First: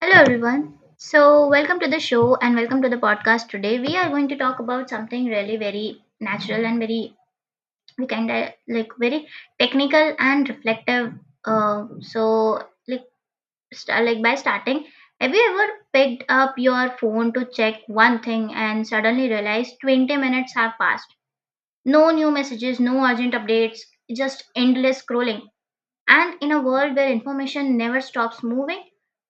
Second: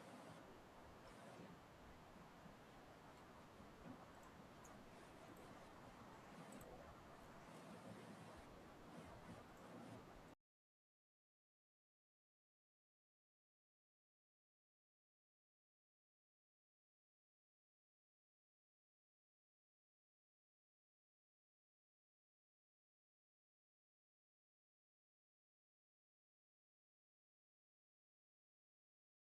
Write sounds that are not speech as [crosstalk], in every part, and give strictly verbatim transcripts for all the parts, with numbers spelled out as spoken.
Hello everyone. So welcome to the show and welcome to the podcast today. We are going to talk about something really very natural and very we kind of like very technical and reflective. Uh, so like st- like by starting, have you ever picked up your phone to check one thing and suddenly realized twenty minutes have passed? No new messages, no urgent updates, just endless scrolling. And in a world where information never stops moving,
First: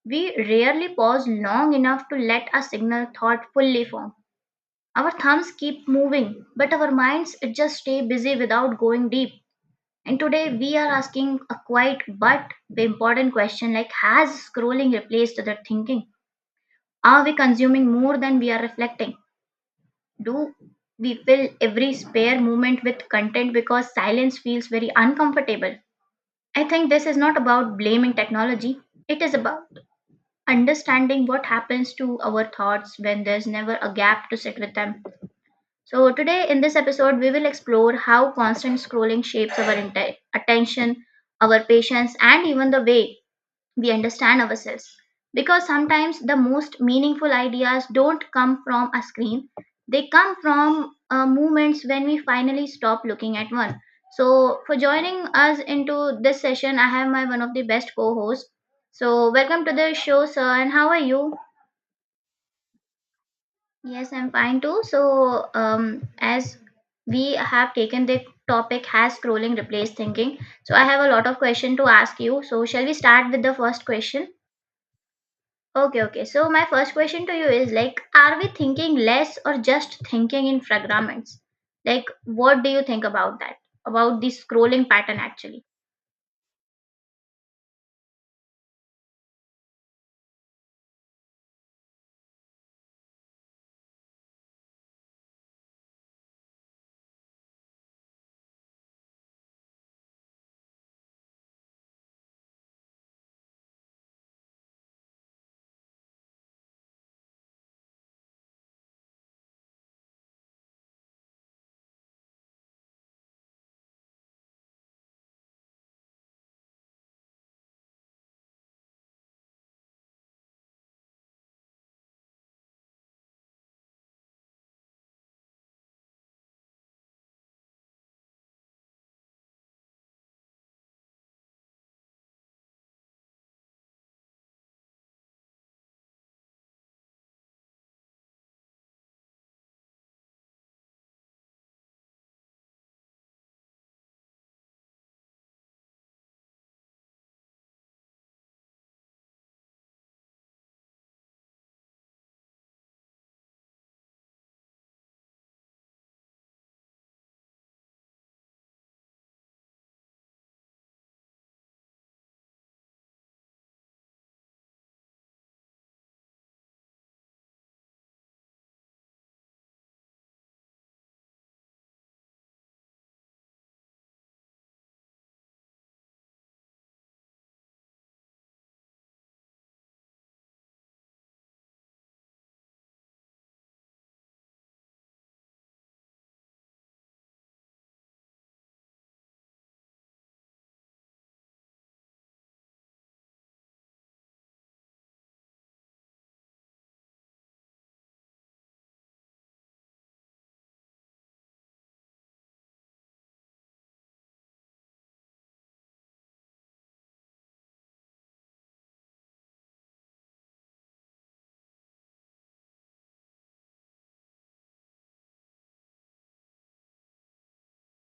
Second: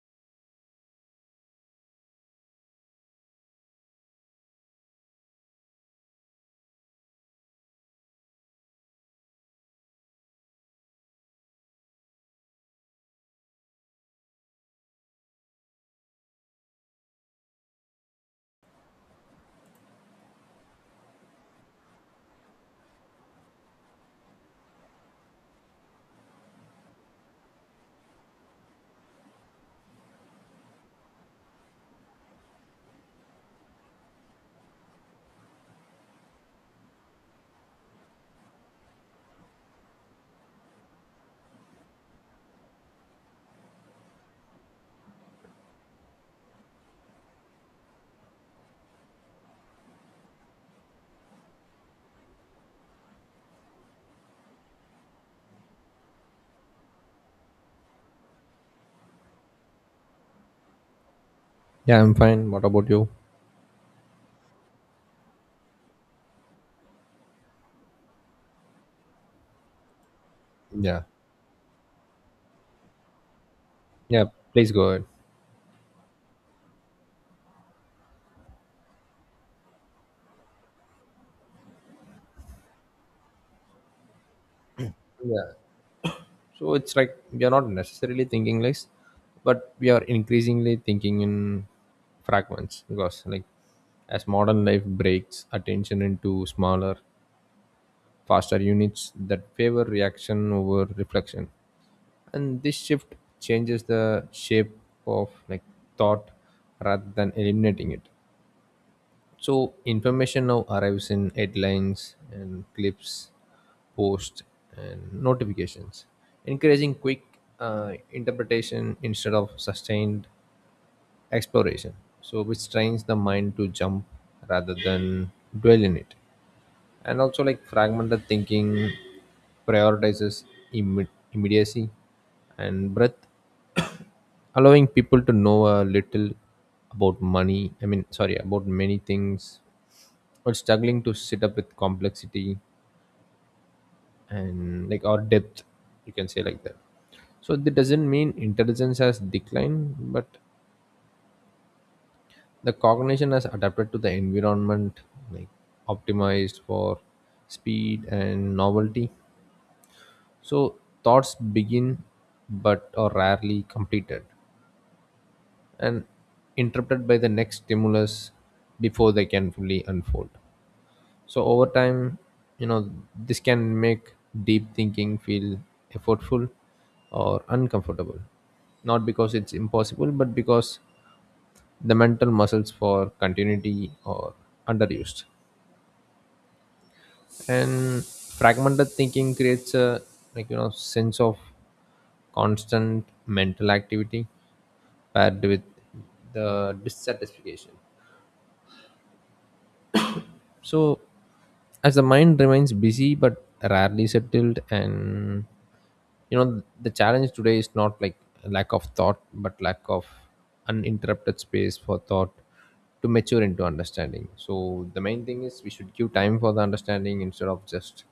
we rarely pause long enough to let a signal thought fully form. Our thumbs keep moving, but our minds just stay busy without going deep. And today we are asking a quiet but important question, like, has scrolling replaced the thinking? Are we consuming more than we are reflecting? Do we fill every spare moment with content because silence feels very uncomfortable? I think this is not about blaming technology, it is about understanding what happens to our thoughts when there's never a gap to sit with them. So, today in this episode, we will explore how constant scrolling shapes our inte- attention, our patience, and even the way we understand ourselves. Because sometimes the most meaningful ideas don't come from a screen, they come from uh, moments when we finally stop looking at one. So, for joining us into this session, I have my one of the best co hosts. So, welcome to the show, sir, and how are you? Yeah, I'm fine. What about you? Yes, I'm fine too. So, um, as we have taken the topic has scrolling replaced thinking, so I Yeah. have a lot of question to ask you. So, shall we start with the first Yeah, question? Please go ahead. Okay, okay. So, my first question to you is like, are we thinking less or just thinking in fragments? Like, what do you think about that? About the scrolling pattern Yeah. actually? So it's like we are not necessarily thinking less, but we are increasingly thinking in fragments because, like, as modern life breaks attention into smaller, faster units that favor reaction over reflection, and this shift changes the shape of like thought rather than eliminating it. So information now arrives in headlines and clips, posts and notifications, encouraging quick uh, interpretation instead of sustained exploration. So which trains the mind to jump rather than dwell in it, and also like fragmented thinking prioritizes imme- immediacy and breadth [coughs] allowing people to know a little about money I mean sorry, about many things, or struggling to sit up with complexity and like or depth, you can say like that. So that doesn't mean intelligence has declined, but the cognition has adapted to the environment, like optimized for speed and novelty. So thoughts begin but are rarely completed and interrupted by the next stimulus before they can fully unfold. So over time, you know, this can make deep thinking feel effortful or uncomfortable. Not because it's impossible, but because the mental muscles for continuity are underused. And fragmented thinking creates a like you know sense of constant mental activity paired with the dissatisfaction, so as the mind remains busy but rarely settled. And you know the challenge today is not like lack of thought but lack of uninterrupted space for thought to mature into understanding. So the main thing is we should give time for the understanding instead of just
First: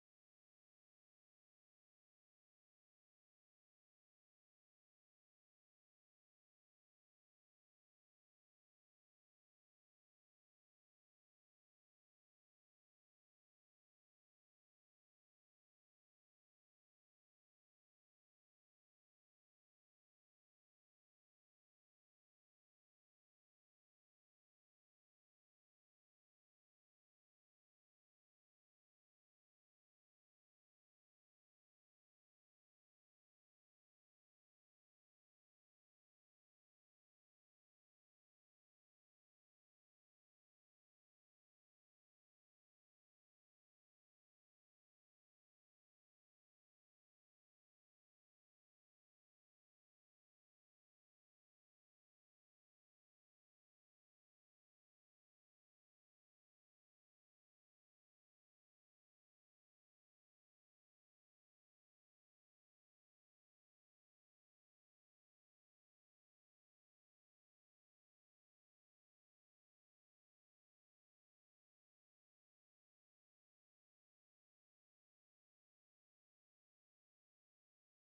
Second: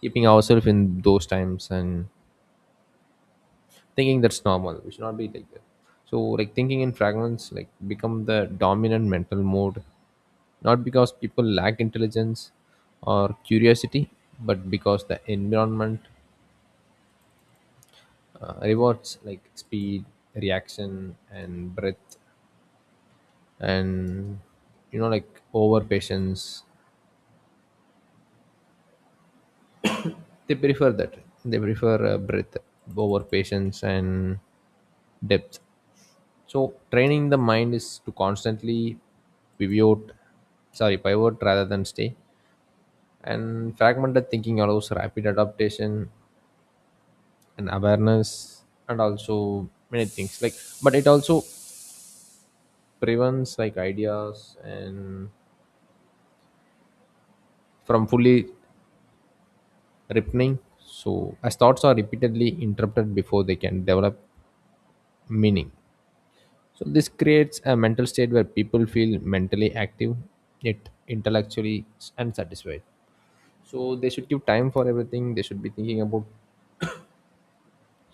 keeping ourselves in those times and thinking that's normal. We should not be like that. So like thinking in fragments like become the dominant mental mode, not because people lack intelligence or curiosity, but because the environment uh, rewards like speed, reaction, and breadth, and you know like over patience. They prefer that. They prefer uh, breadth over patience and depth. So training the mind is to constantly pivot, sorry, pivot rather than stay. And fragmented thinking allows rapid adaptation and awareness and also many things. Like but it also prevents like ideas and from fully ripening. So as thoughts are repeatedly interrupted before they can develop meaning. So this creates a mental state where people feel mentally active yet intellectually unsatisfied. So they should give time for everything they should be thinking about.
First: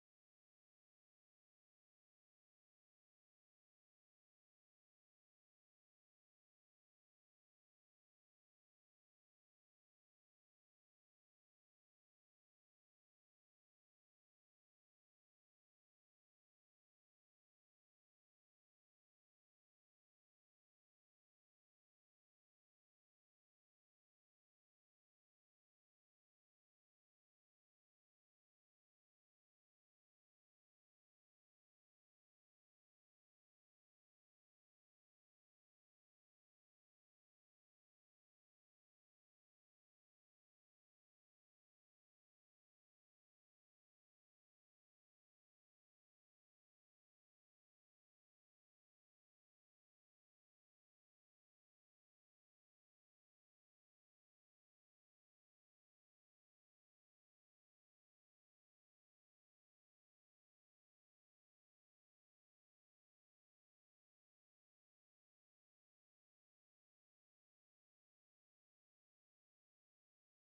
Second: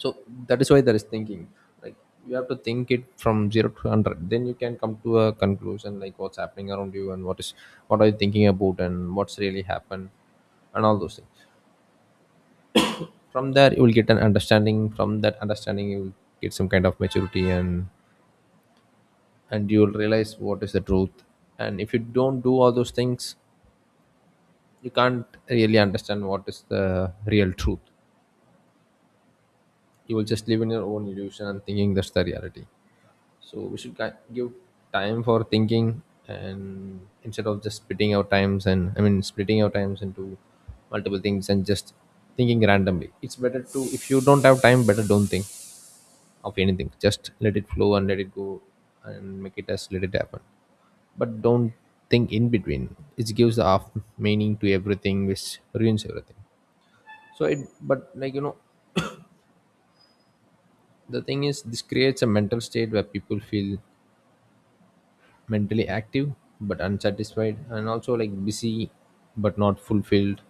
So that is why there is thinking, like you have to think it from zero to one hundred, then you can come to a conclusion like what's happening around you and what is what are you thinking about and what's really happened and all those things. From there you will get an understanding, from that understanding you will get some kind of maturity, and and you will realize what is the truth. And if you don't do all those things, you can't really understand what is the real truth, you will just live in your own illusion and thinking that's the reality. So we should gi- give time for thinking, and instead of just splitting our times and I mean splitting our times into multiple things and just thinking randomly, it's better to, if you don't have time, better don't think of anything, just let it flow and let it go and make it as let it happen, but don't think in between. It gives the half meaning to everything which ruins everything. So it, but like you know, the thing is this creates a mental state where people feel mentally active but unsatisfied, and also like busy but not fulfilled.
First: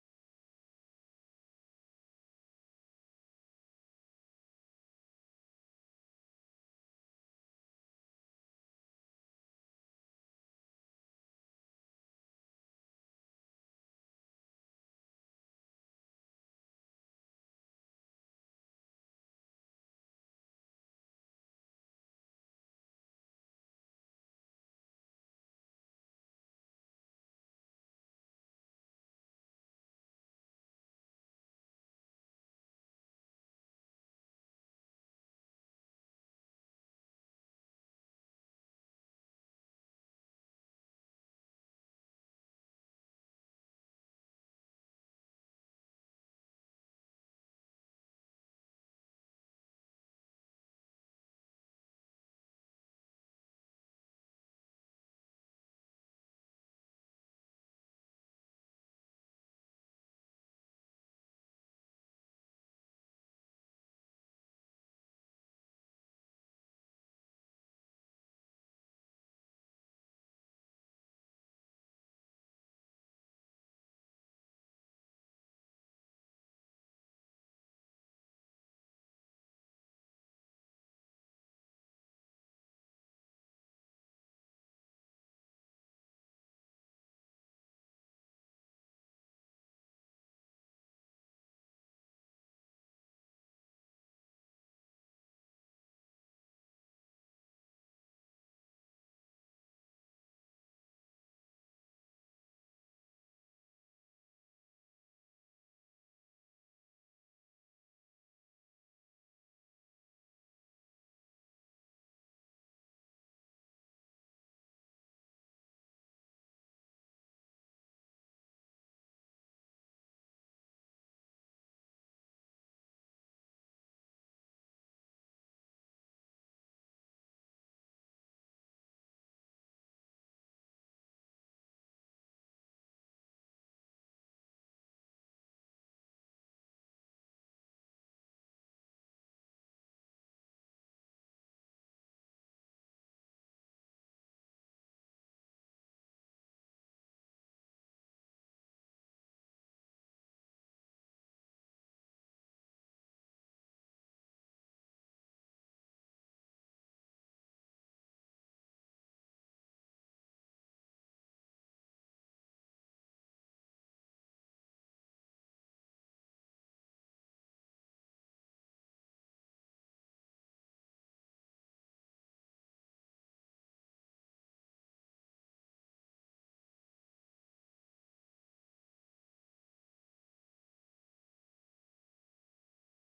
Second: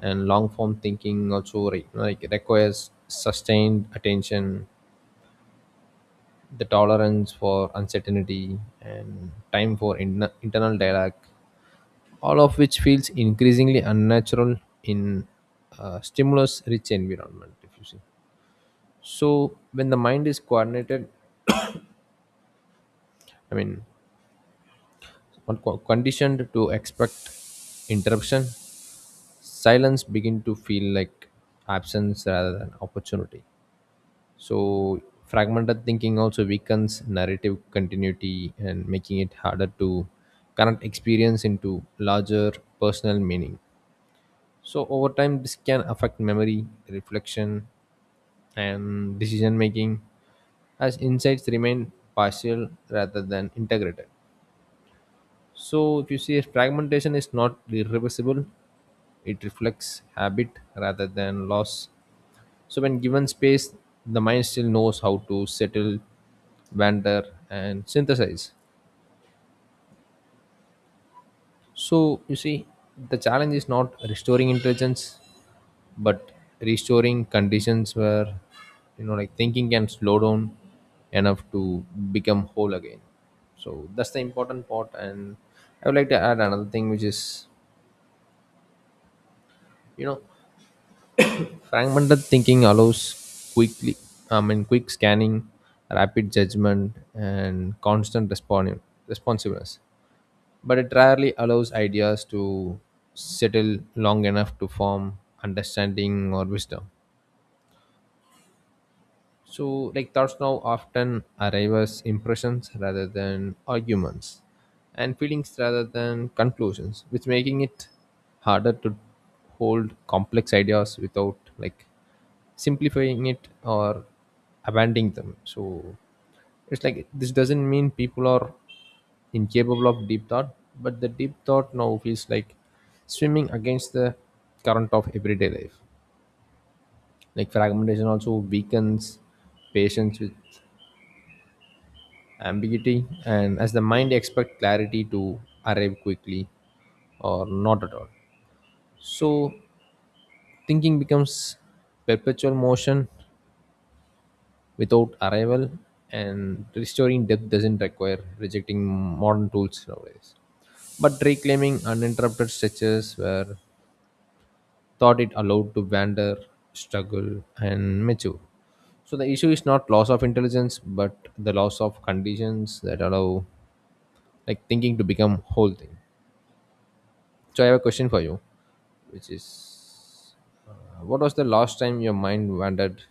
And long form thinking also re- like requires sustained attention, the tolerance for uncertainty and time for in- internal dialogue, all of which feels increasingly unnatural in a stimulus rich environment if you see. So when the mind is coordinated I mean one co- conditioned to expect interruption, silence begin to feel like absence rather than opportunity. So fragmented thinking also weakens narrative continuity and making it harder to connect experience into larger personal meaning. So over time this can affect memory, reflection, and decision making, as insights remain partial rather than integrated. So if you see, fragmentation is not irreversible, it reflects habit rather than loss. So when given space, the mind still knows how to settle, wander, and synthesize. So you see, the challenge is not restoring intelligence, but restoring conditions where you know like thinking can slow down enough to become whole again. So that's the important part, and I would like to add another thing, which is you know fragmented thinking allows quickly, I mean, quick scanning, rapid judgment, and constant responding, responsiveness. But it rarely allows ideas to settle long enough to form understanding or wisdom. So, like thoughts now often arrive as impressions rather than arguments, and feelings rather than conclusions, which making it harder to hold complex ideas without like simplifying it or abandoning them. So, it's like this doesn't mean people are incapable of deep thought, but the deep thought now feels like swimming against the current of everyday life. Like fragmentation also weakens patience with ambiguity, and as the mind expect clarity to arrive quickly or not at all. So thinking becomes perpetual motion without arrival, and restoring depth doesn't require rejecting modern tools nowadays. But reclaiming uninterrupted stretches where thought it allowed to wander, struggle, and mature. So the issue is not loss of intelligence, but the loss of conditions that allow like thinking to become whole thing. So I have a question for you, which is, uh, what was the last time your mind wandered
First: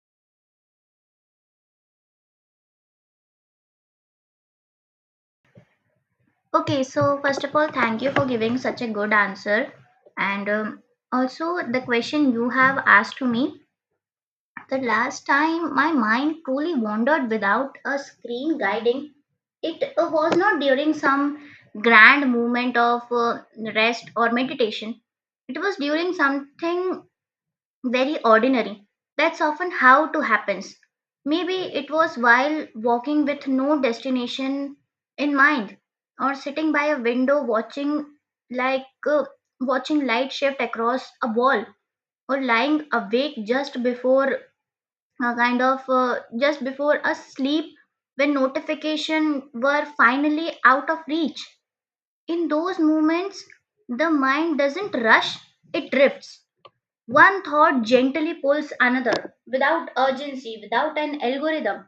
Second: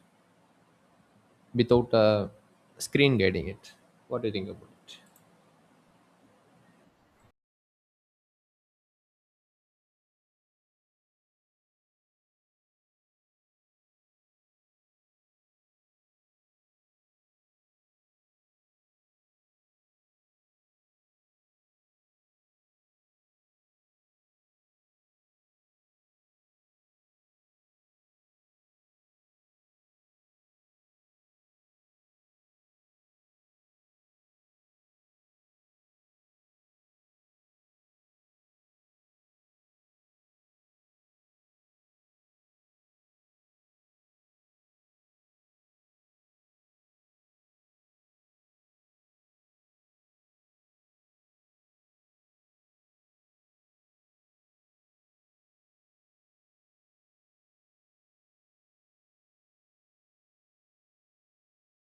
without a screen guiding it? What do you think about it? Okay, so first of all, thank you for giving such a good answer. And um, also, the question you have asked to me, the last time my mind truly wandered without a screen guiding, it uh, was not during some grand moment of uh, rest or meditation. It was during something very ordinary. That's often how it happens. Maybe it was while walking with no destination in mind, or sitting by a window watching like uh, watching light shift across a wall, or lying awake just before uh, kind of uh, just before a sleep, when notification were finally out of reach. In those moments the mind doesn't rush, it drifts. One thought gently pulls another, without urgency, without an algorithm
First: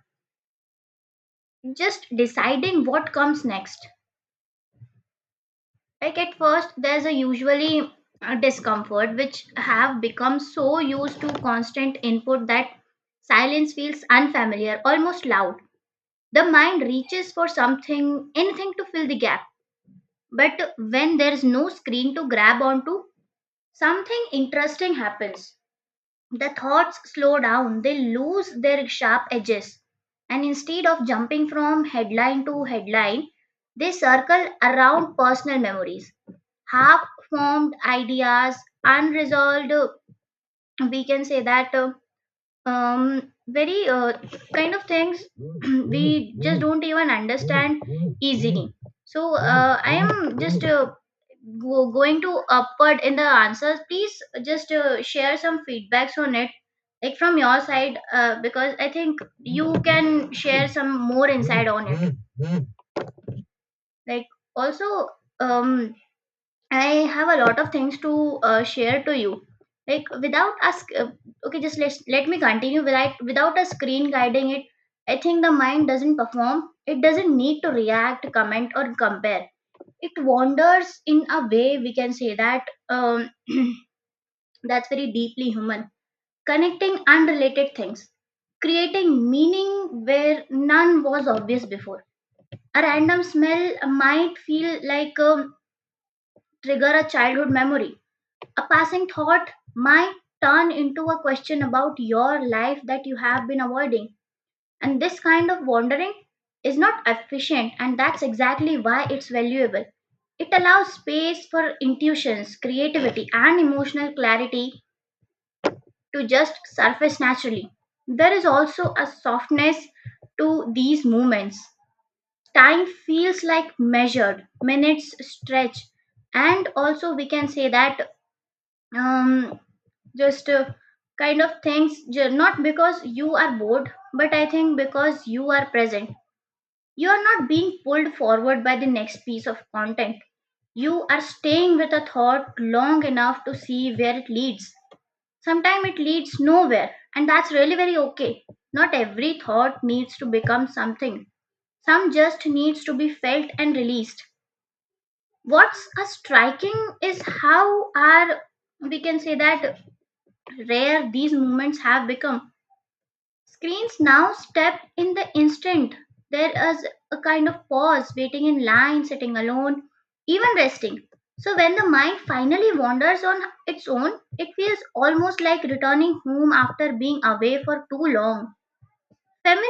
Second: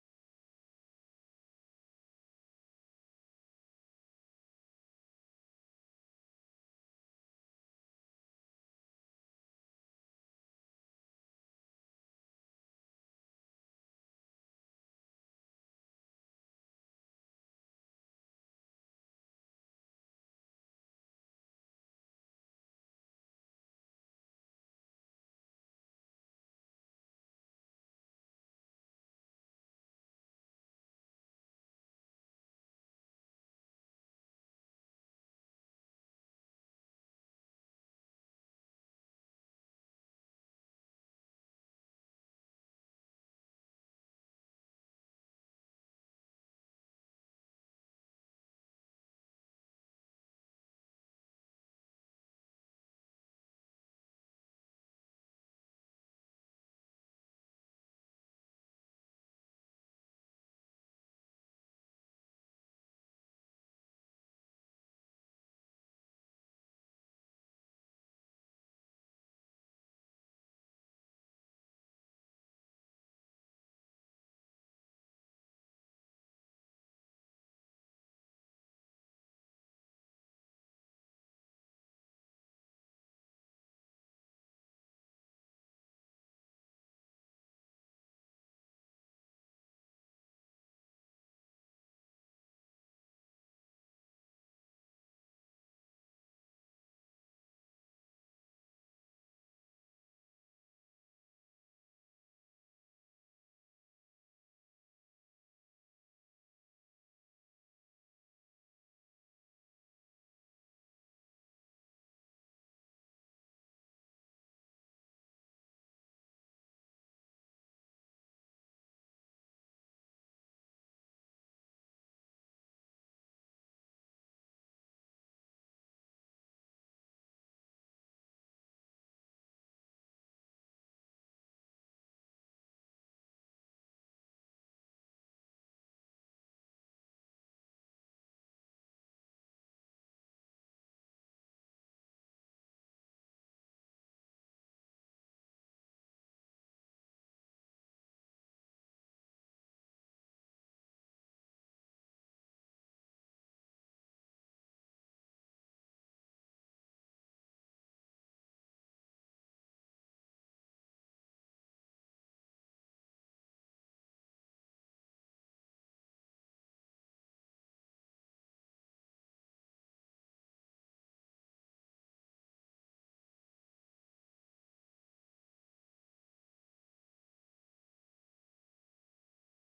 just deciding what comes next. Like, at first there's a usually a discomfort, which have become so used to constant input that silence feels unfamiliar, almost loud. The mind reaches for something, anything to fill the gap. But when there's no screen to grab onto, something interesting happens. The thoughts slow down, they lose their sharp edges, and instead of jumping from headline to headline, they circle around personal memories, half formed ideas, unresolved. We can say that uh, um very uh, kind of things [clears throat] we just don't even understand easily. So uh, I am just uh, go- going to upward in the answers, please just uh, share some feedbacks on it, like, from your side, uh, because I think you can share some more insight on it. Like, also, um I have a lot of things to uh, share to you. Like without us, uh, okay, just let let me continue. Without without a screen guiding it, I think the mind doesn't perform. It doesn't need to react, comment, or compare. It wanders in a way, we can say that um, [clears throat] that's very deeply human. Connecting unrelated things, creating meaning where none was obvious before. A random smell might feel like um, trigger a childhood memory, a passing thought might turn into a question about your life that you have been avoiding. And this kind of wandering is not efficient, and that's exactly why it's valuable. It allows space for intuitions, creativity, and emotional clarity to just surface naturally. There is also a softness to these moments. Time feels like measured, minutes stretch, and also we can say that um, just uh, kind of things ju- not because you are bored, but I think because you are present. You are not being pulled forward by the next piece of content, you are staying with a thought long enough to see where it leads. Sometimes it leads nowhere, and that's really very okay. Not every thought needs to become something, some just needs to be felt and released. What's a striking is how are, we can say that, rare these moments have become. Screens now step in the instant. There is a kind of pause, waiting in line, sitting alone, even resting. So when the mind finally wanders on its own, it feels almost like returning home after being away for too long. Familiar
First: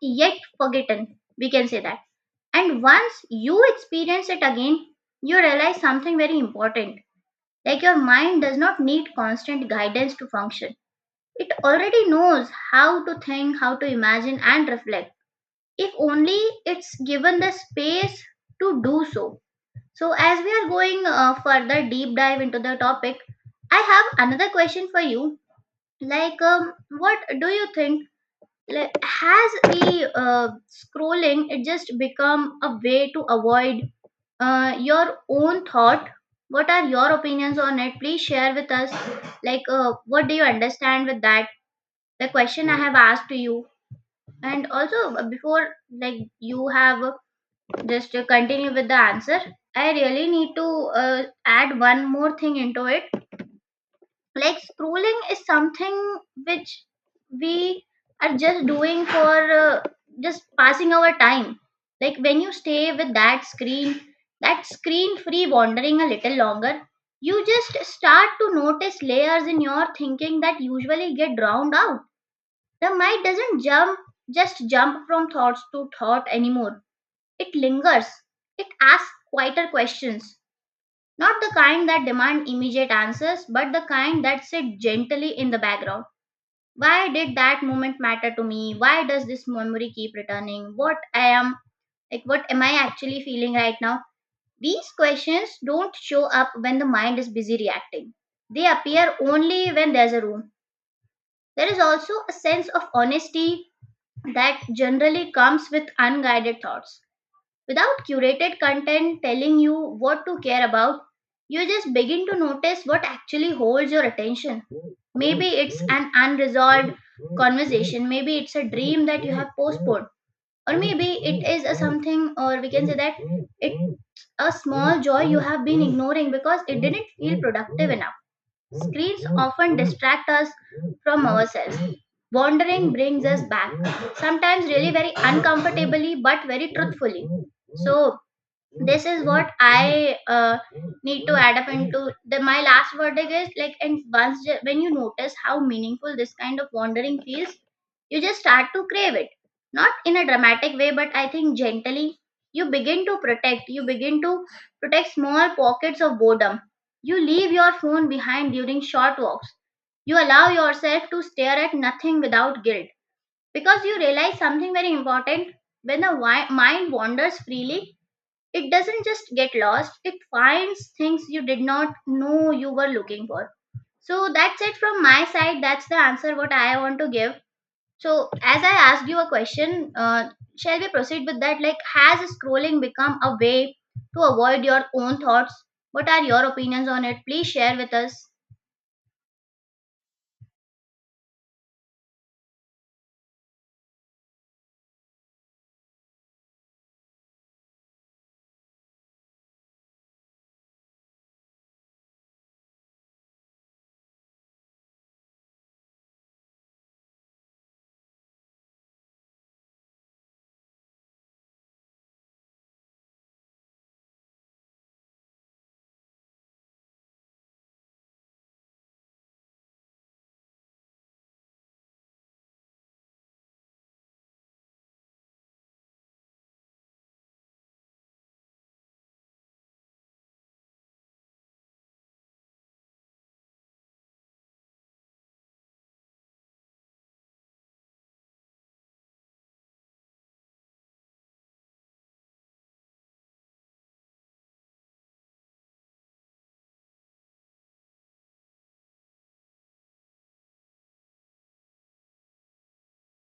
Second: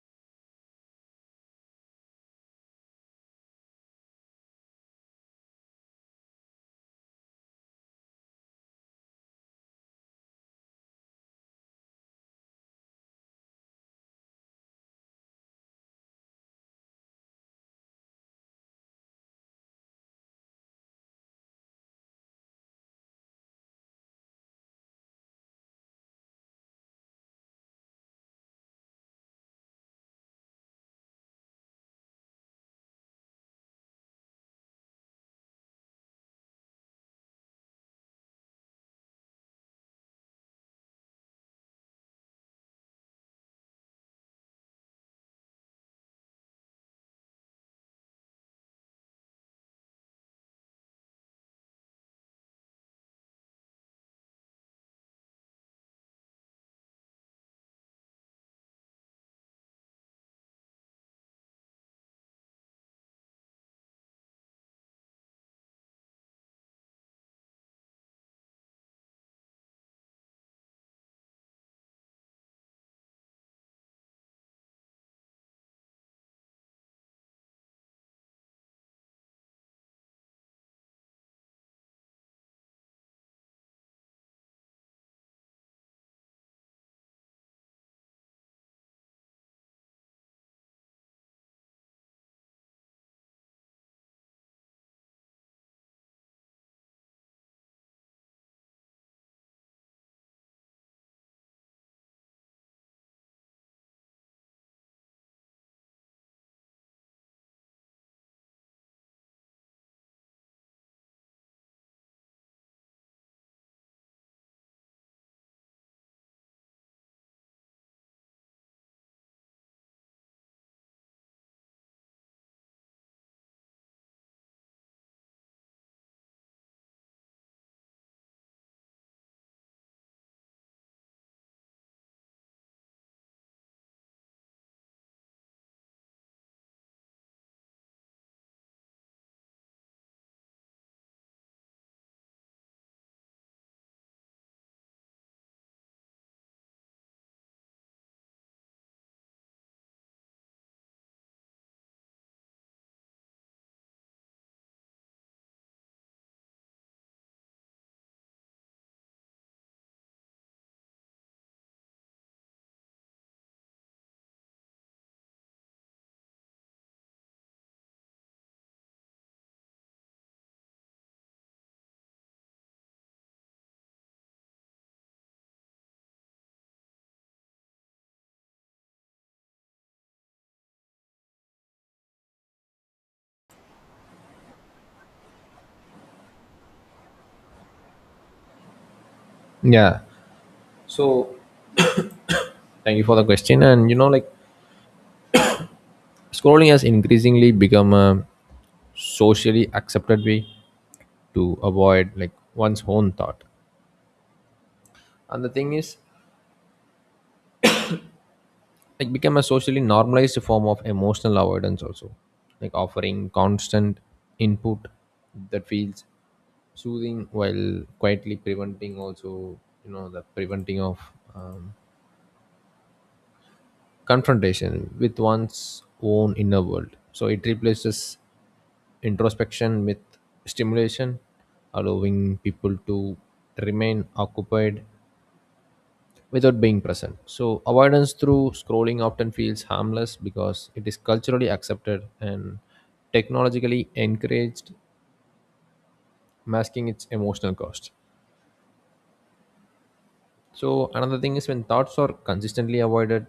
yet forgotten, we can say that. And once you experience it again, you realize something very important. Like, your mind does not need constant guidance to function, it already knows how to think, how to imagine, and reflect, if only it's given the space to do so. So, as we are going uh, further deep dive into the topic, I have another question for you. Like, um, what do you think? Like, has the uh, scrolling it just become a way to avoid uh, your own thought? What are your opinions on it? Please share with us. Like, uh, what do you understand with that, the question I have asked to you? And also uh, before like you have uh, just uh, continue with the answer, I really need to uh, add one more thing into it. Like, scrolling is something which we are just doing for uh, just passing our time. Like when you stay with that screen, that screen free wandering a little longer, you just start to notice layers in your thinking that usually get drowned out. The mind doesn't jump just jump from thoughts to thought anymore. It lingers. It asks quieter questions. Not the kind that demand immediate answers, but the kind that sit gently in the background. Why did that moment matter to me? Why does this memory keep returning? What I am like what am I actually feeling right now? These questions don't show up when the mind is busy reacting. They appear only when there's a room. There is also a sense of honesty that generally comes with unguided thoughts. Without curated content telling you what to care about, you just begin to notice what actually holds your attention. Maybe it's an unresolved conversation, maybe it's a dream that you have postponed, or maybe it is a something, or we can say that it's a small joy you have been ignoring because it didn't feel productive enough. Screens often distract us from ourselves. Wandering brings us back, sometimes really very uncomfortably, but very truthfully. So this is what I uh, need to add up into the my last verdict is like, and once ju- when you notice how meaningful this kind of wandering feels, you just start to crave it. Not in a dramatic way, but I think gently you begin to protect. You begin to protect small pockets of boredom. You leave your phone behind during short walks, you allow yourself to stare at nothing without guilt, because you realize something very important. When the wi- mind wanders freely, it doesn't just get lost, it finds things you did not know you were looking for. So that's it from my side. That's the answer what I want to give. So, as I asked you a question, uh, shall we proceed with that? Like, has scrolling become a way to avoid your own thoughts? What are your opinions on it? Please share with us. Yeah. So thank you for the question. And you know, like scrolling has increasingly become a socially accepted way to avoid like one's own thought. And the thing is like become a socially normalized form of emotional avoidance also, like offering constant input that feels soothing while quietly preventing also, you know, the preventing of um, confrontation with one's own inner world. So it replaces introspection with stimulation, allowing people to remain occupied without being present. So, avoidance through scrolling often feels harmless because it is culturally accepted and technologically encouraged, masking its emotional cost. So, another thing is when thoughts are consistently avoided,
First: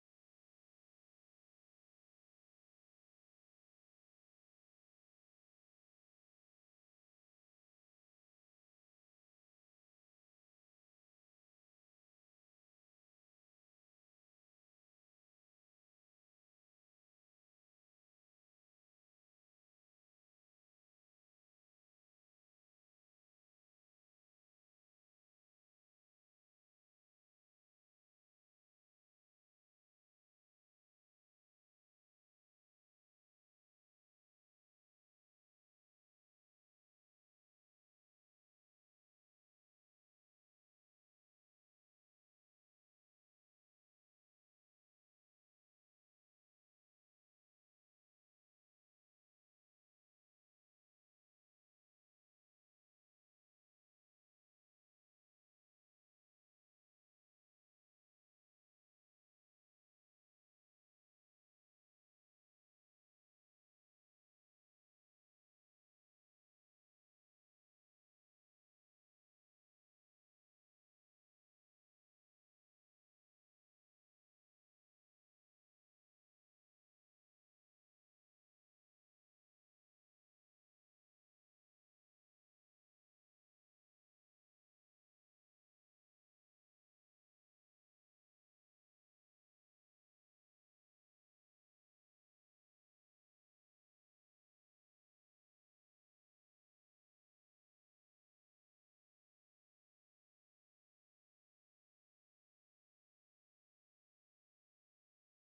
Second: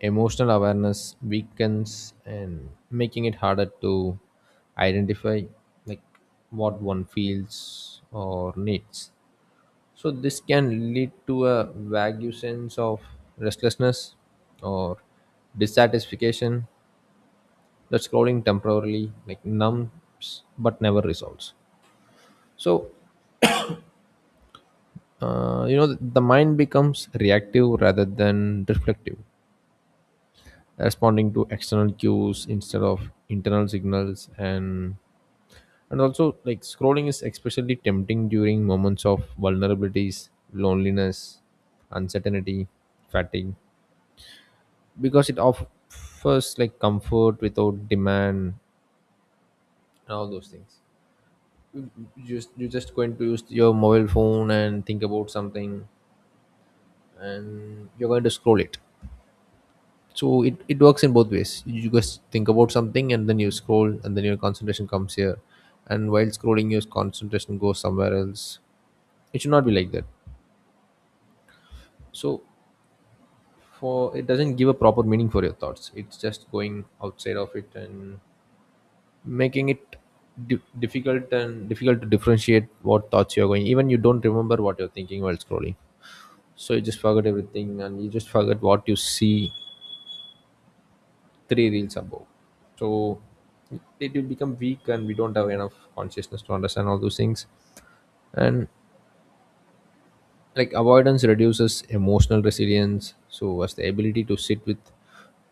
emotional awareness weakens and making it harder to identify like what one feels or needs. So this can lead to a vague sense of restlessness or dissatisfaction that scrolling temporarily like numbs but never resolves. So uh, you know the mind becomes reactive rather than reflective, responding to external cues instead of internal signals. And and also like scrolling is especially tempting during moments of vulnerabilities, loneliness, uncertainty, fatigue, because it offers like comfort without demand and all those things. You just you just going to use your mobile phone and think about something and you're going to scroll it. So it, it works in both ways, you just think about something and then you scroll and then your concentration comes here, and while scrolling your concentration goes somewhere else. It should not be like that. So for it doesn't give a proper meaning for your thoughts, it's just going outside of it and making it di- difficult and difficult to differentiate what thoughts you're going, even you don't remember what you're thinking while scrolling. So you just forget everything and you just forget what you see three reels above. So it will become weak and we don't have enough consciousness to understand all those things. And like avoidance reduces emotional resilience, so as the ability to sit with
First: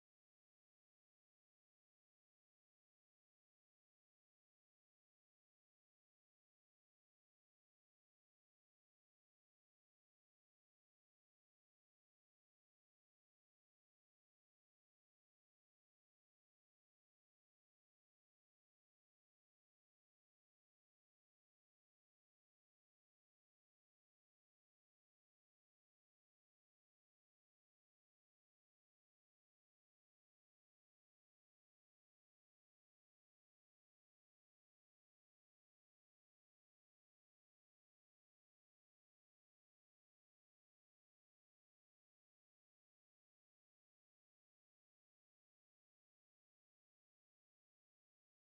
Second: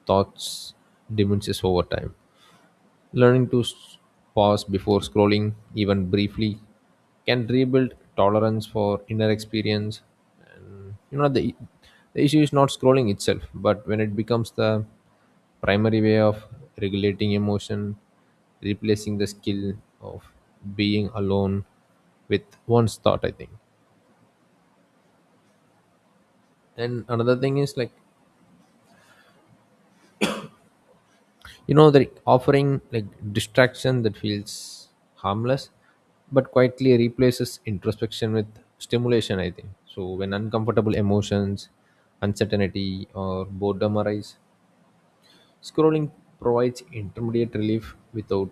thoughts diminishes over time. Learning to s- pause before scrolling, even briefly, can rebuild tolerance for inner experience. And you know, the, the issue is not scrolling itself, but when it becomes the primary way of regulating emotion, replacing the skill of being alone with one's thought, I think. And another thing is like you know the offering like distraction that feels harmless but quietly replaces introspection with stimulation I think. So when uncomfortable emotions, uncertainty or boredom arise, scrolling provides intermediate relief without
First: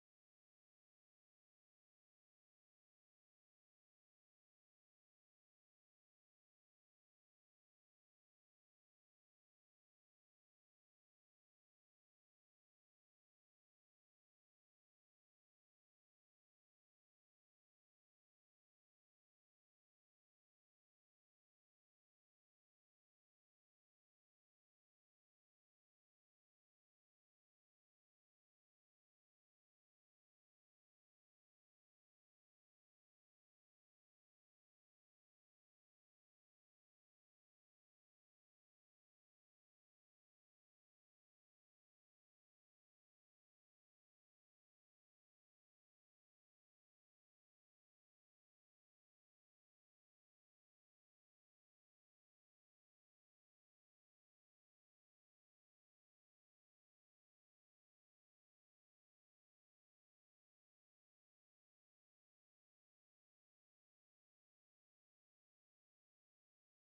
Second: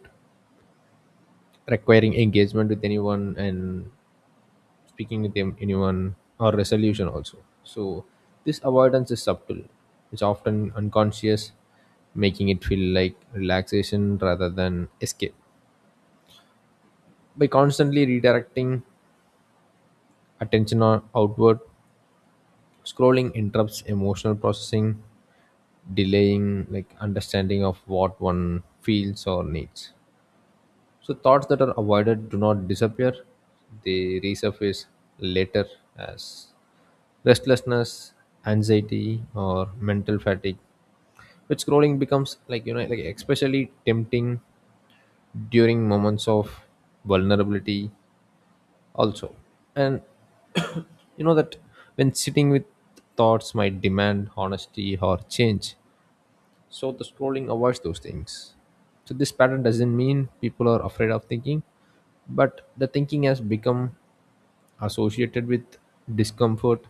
requiring engagement with anyone and speaking with them anyone or resolution also. So this avoidance is subtle, it's often unconscious, making it feel like relaxation rather than escape. By constantly redirecting attention or outward, scrolling interrupts emotional processing, delaying like understanding of what one feels or needs. So thoughts that are avoided do not disappear; they resurface later as restlessness, anxiety, or mental fatigue. But scrolling becomes like you know, like especially tempting during moments of vulnerability, also. And you know that when sitting with thoughts might demand honesty or change, so the scrolling avoids those things. So this pattern doesn't mean people are afraid of thinking, but the thinking has become associated with discomfort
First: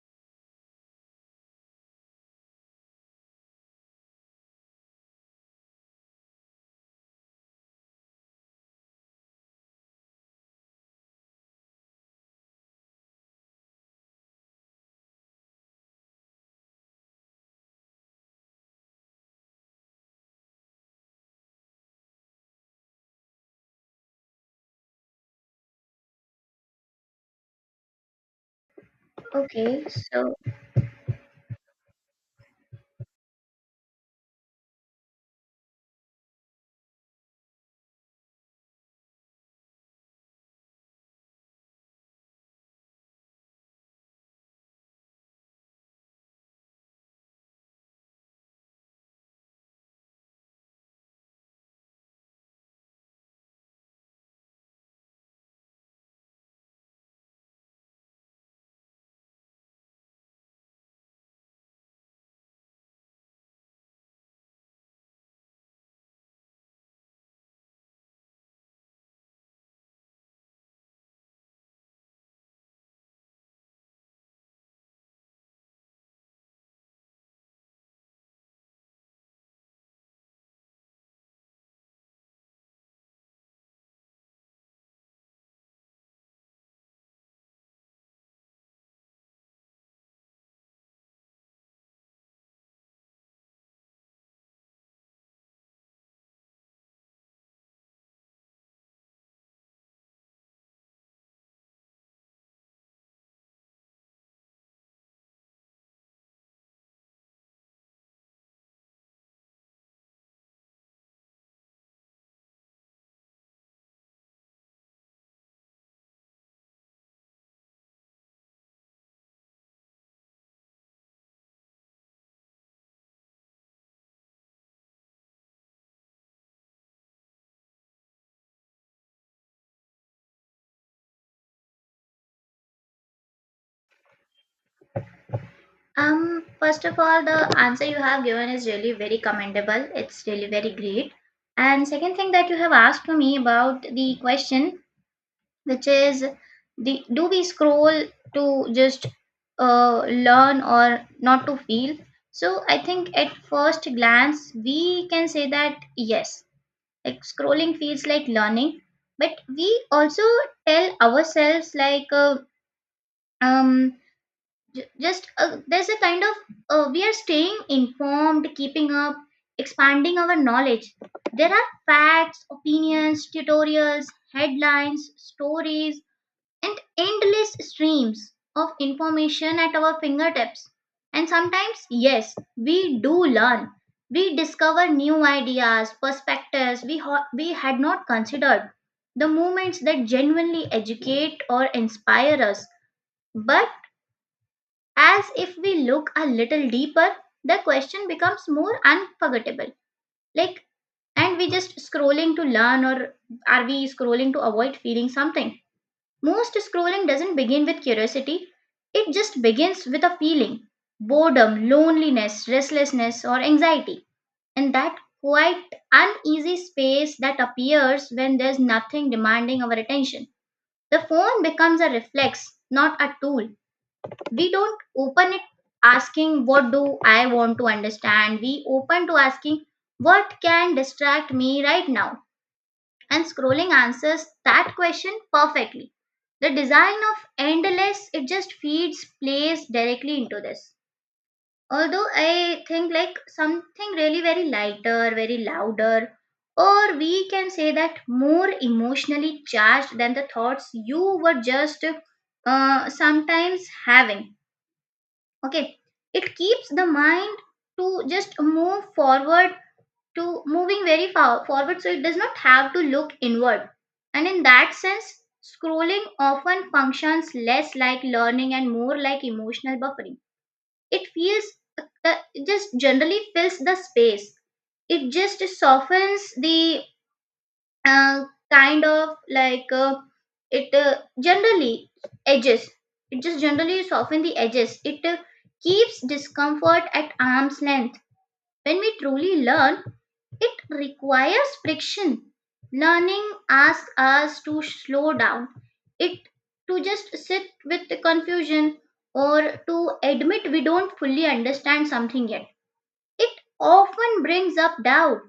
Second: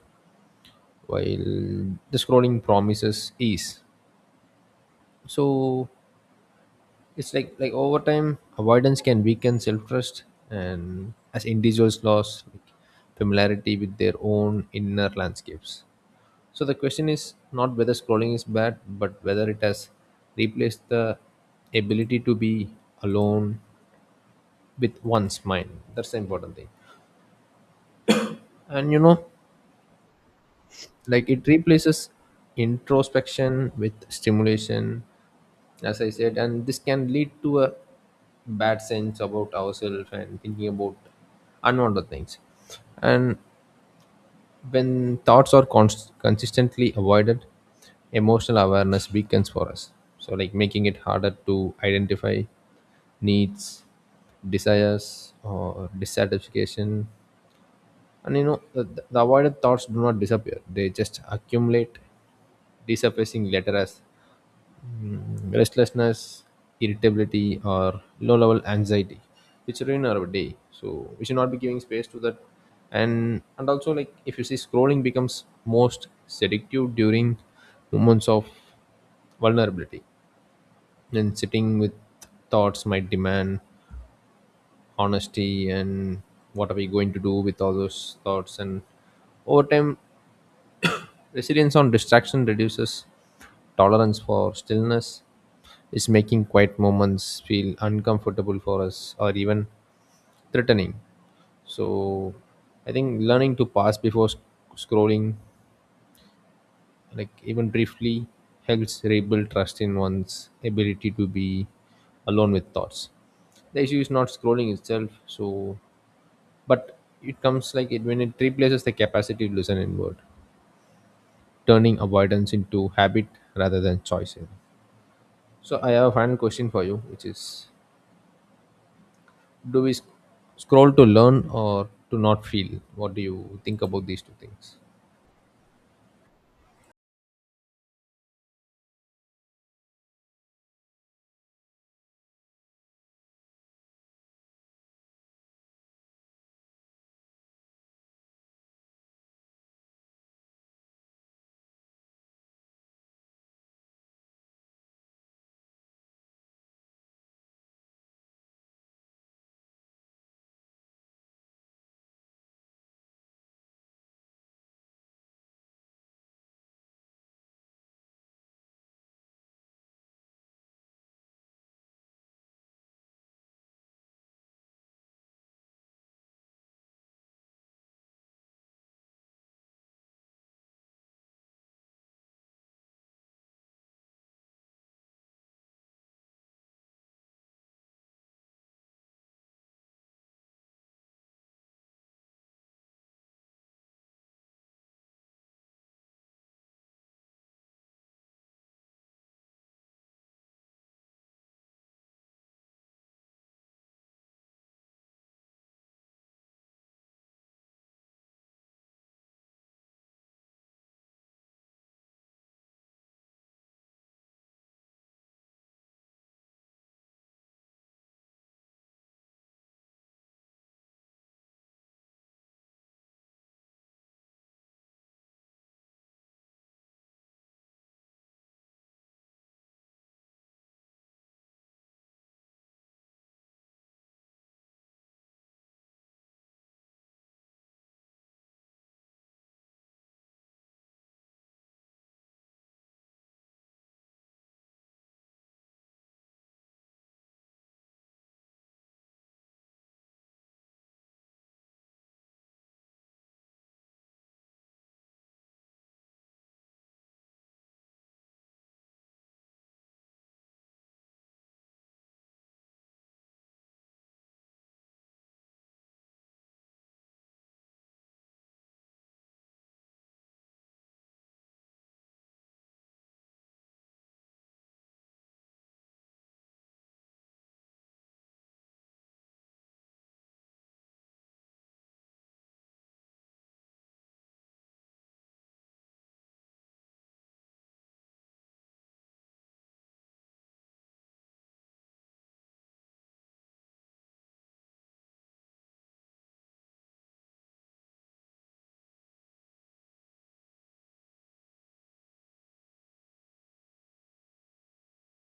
while the scrolling promises ease. So it's like like over time avoidance can weaken self trust, and as individuals lose like familiarity with their own inner landscapes. So the question is not whether scrolling is bad, but whether it has replaced the ability to be alone with one's mind. That's the important thing. And you know, Okay, so like it replaces introspection with stimulation, as I said, and this can lead to a bad sense about ourselves and thinking about unwanted things. And when thoughts are const- consistently avoided, emotional awareness weakens for us. So, like making it harder to identify needs, desires, or dissatisfaction. And you know, the, the avoided thoughts do not disappear, they just accumulate, resurfacing later as restlessness, irritability, or low level anxiety, which ruin our day. So we should not be giving space to that. And and also like if you see scrolling becomes most seductive during moments of vulnerability. Then sitting with thoughts might demand honesty, and what are we going to do with all those thoughts. And over time resilience on distraction reduces tolerance for stillness, is making quiet moments feel uncomfortable for us or even threatening. So, I think learning to pause before sc- scrolling, like even briefly, helps rebuild trust in one's ability to be alone with thoughts. The issue is not scrolling itself, so but it comes like it when it replaces the capacity to listen inward, turning avoidance into habit rather than choice. So I have a final question for you, which is, do we sc- scroll to learn or to not feel? What do you think about these two things? Um, first of all, the answer you have given is really very commendable. It's really very great. And second thing that you have asked to me about the question, which is, the do we scroll to just uh, learn or not to feel? So I think at first glance we can say that yes, like scrolling feels like learning, but we also tell ourselves like uh, um J- just uh, there's a kind of uh, we are staying informed, keeping up, expanding our knowledge. There are facts, opinions, tutorials, headlines, stories, and endless streams of information at our fingertips. And sometimes yes, we do learn, we discover new ideas, perspectives we ho- we had not considered, the moments that genuinely educate or inspire us. But as if we look a little deeper, the question becomes more unforgettable. Like, and we just scrolling to learn, or are we scrolling to avoid feeling something? Most scrolling doesn't begin with curiosity, it just begins with a feeling, boredom, loneliness, restlessness, or anxiety. And that quite uneasy space that appears when there's nothing demanding our attention. The phone becomes a reflex, not a tool. We don't open it asking what do I want to understand. We open to asking what can distract me right now, and scrolling answers that question perfectly. The design of endless it just feeds plays directly into this, although I think like something really very lighter, very louder, or we can say that more emotionally charged than the thoughts you were just uh, sometimes having. Okay, it keeps the mind to just move forward, to moving very far forward so it does not have to look inward. And in that sense, scrolling often functions less like learning and more like emotional buffering. It feels uh, it just generally fills the space. It just softens the uh, kind of like uh, it uh, generally edges. It just generally soften the edges, it uh, keeps discomfort at arm's length. When we truly learn, it requires friction. Learning asks us to slow down, it to just sit with the confusion, or to admit we don't fully understand something yet. It often brings up doubt,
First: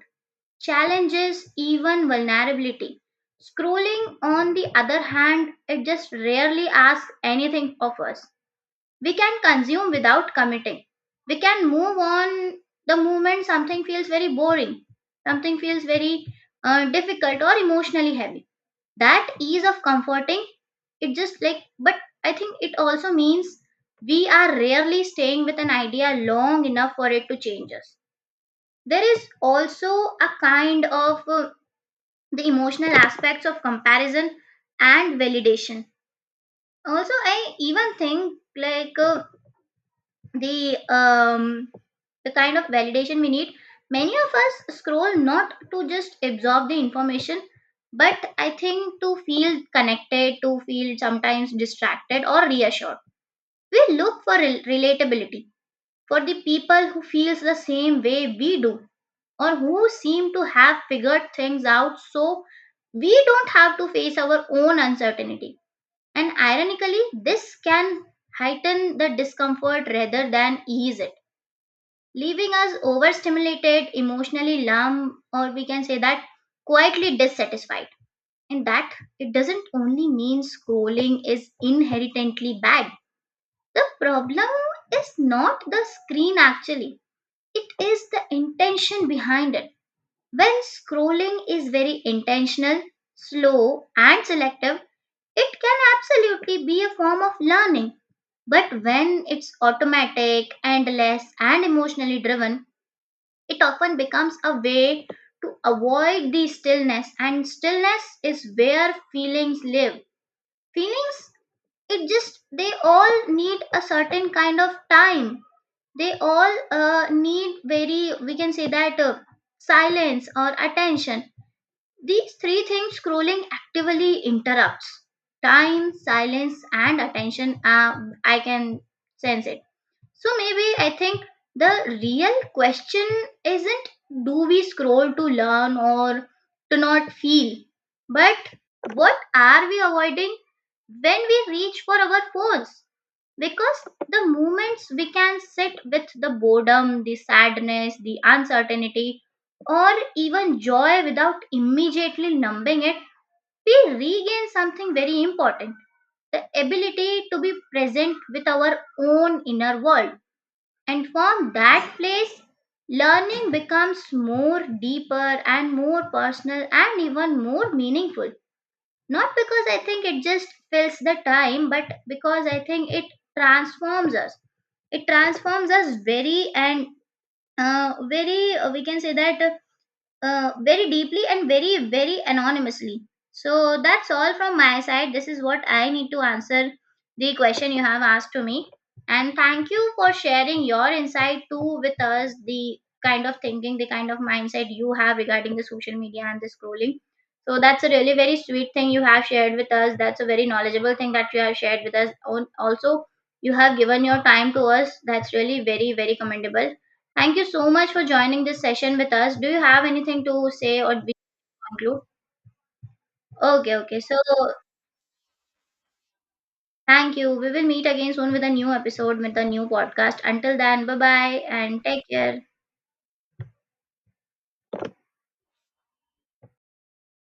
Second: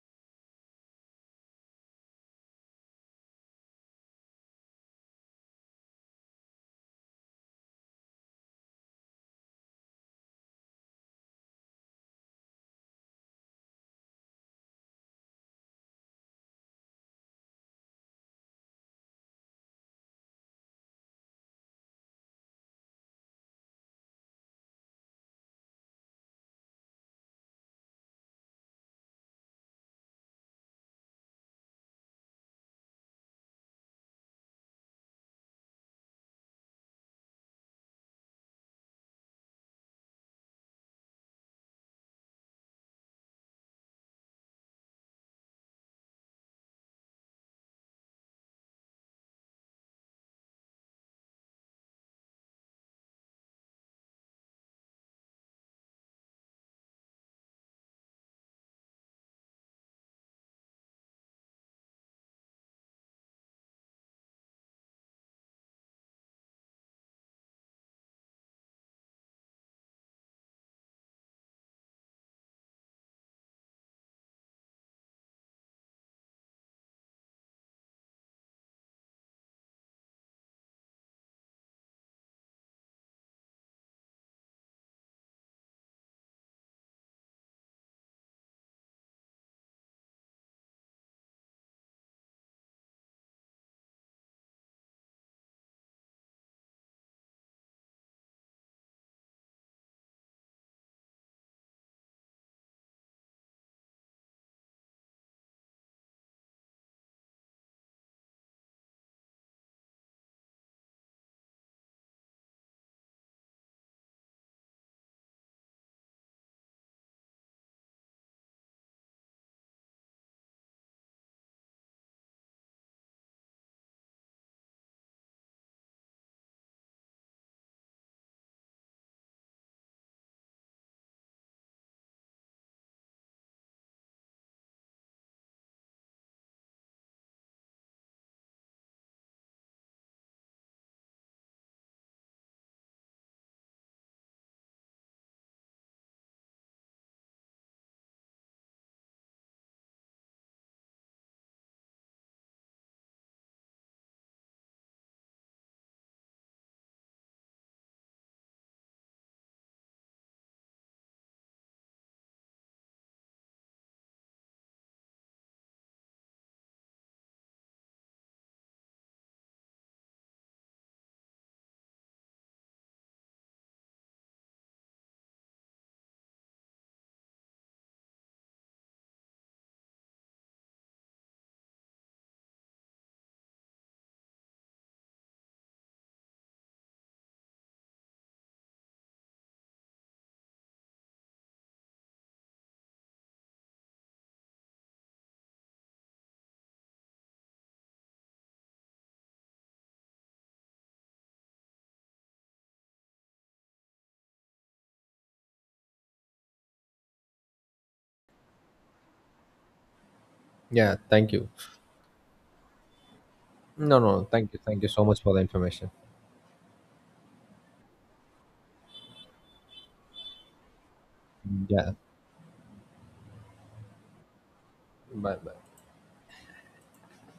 challenges, even vulnerability. Scrolling, on the other hand, it just rarely asks anything of us. We can consume without committing. We can move on the moment something feels very boring, something feels very uh, difficult or emotionally heavy. That ease of comforting, it just like, but I think it also means we are rarely staying with an idea long enough for it to change us. There is also a kind of uh, the emotional aspects of comparison and validation. Also, I even think like uh, the um the kind of validation we need. Many of us scroll not to just absorb the information, but I think to feel connected, to feel sometimes distracted or reassured. We look for rel- relatability, for the people who feels the same way we do, or who seem to have figured things out so we don't have to face our own uncertainty. And ironically, this can heighten the discomfort rather than ease it, leaving us overstimulated, emotionally numb, or we can say that quietly dissatisfied. And that it doesn't only mean scrolling is inherently bad. The problem is not the screen actually, it is the intention behind it. When scrolling is very intentional, slow, and selective, it can absolutely be a form of learning. But when it's automatic, endless, and emotionally driven, it often becomes a way to avoid the stillness. And stillness is where feelings live. Feelings, it just, they all need a certain kind of time. They all uh, need very, we can say that, uh, silence or attention. These three things scrolling actively interrupts: time, silence, and attention. Um, I can sense it. So maybe I think the real question isn't do we scroll to learn or to not feel, but what are we avoiding when we reach for our phones? Because the moments we can sit with the boredom, the sadness, the uncertainty, or even joy without immediately numbing it, we regain something very important: the ability to be present with our own inner world. And from that place, learning becomes more deeper and more personal and even more meaningful. Not because I think it just fills the time, but because I think it transforms us. It transforms us very and uh, very, uh, we can say that, uh, uh, very deeply and very, very anonymously. So that's all from my side. This is what I need to answer the question you have asked to me. And thank you for sharing your insight too with us, the kind of thinking, the kind of mindset you have regarding the social media and the scrolling. So that's a really very sweet thing you have shared with us. That's a very knowledgeable thing that you have shared with us. On- Also, you have given your time to us. That's really very, very commendable. Thank you so much for joining this session with us. Do you have anything to say or Yeah, we thank you. conclude? Okay, No, okay. So no, thank you. Thank you so much for the information. thank you. We will meet again soon with a new episode with a new podcast. Until then, bye bye and Yeah. take care. Bye bye.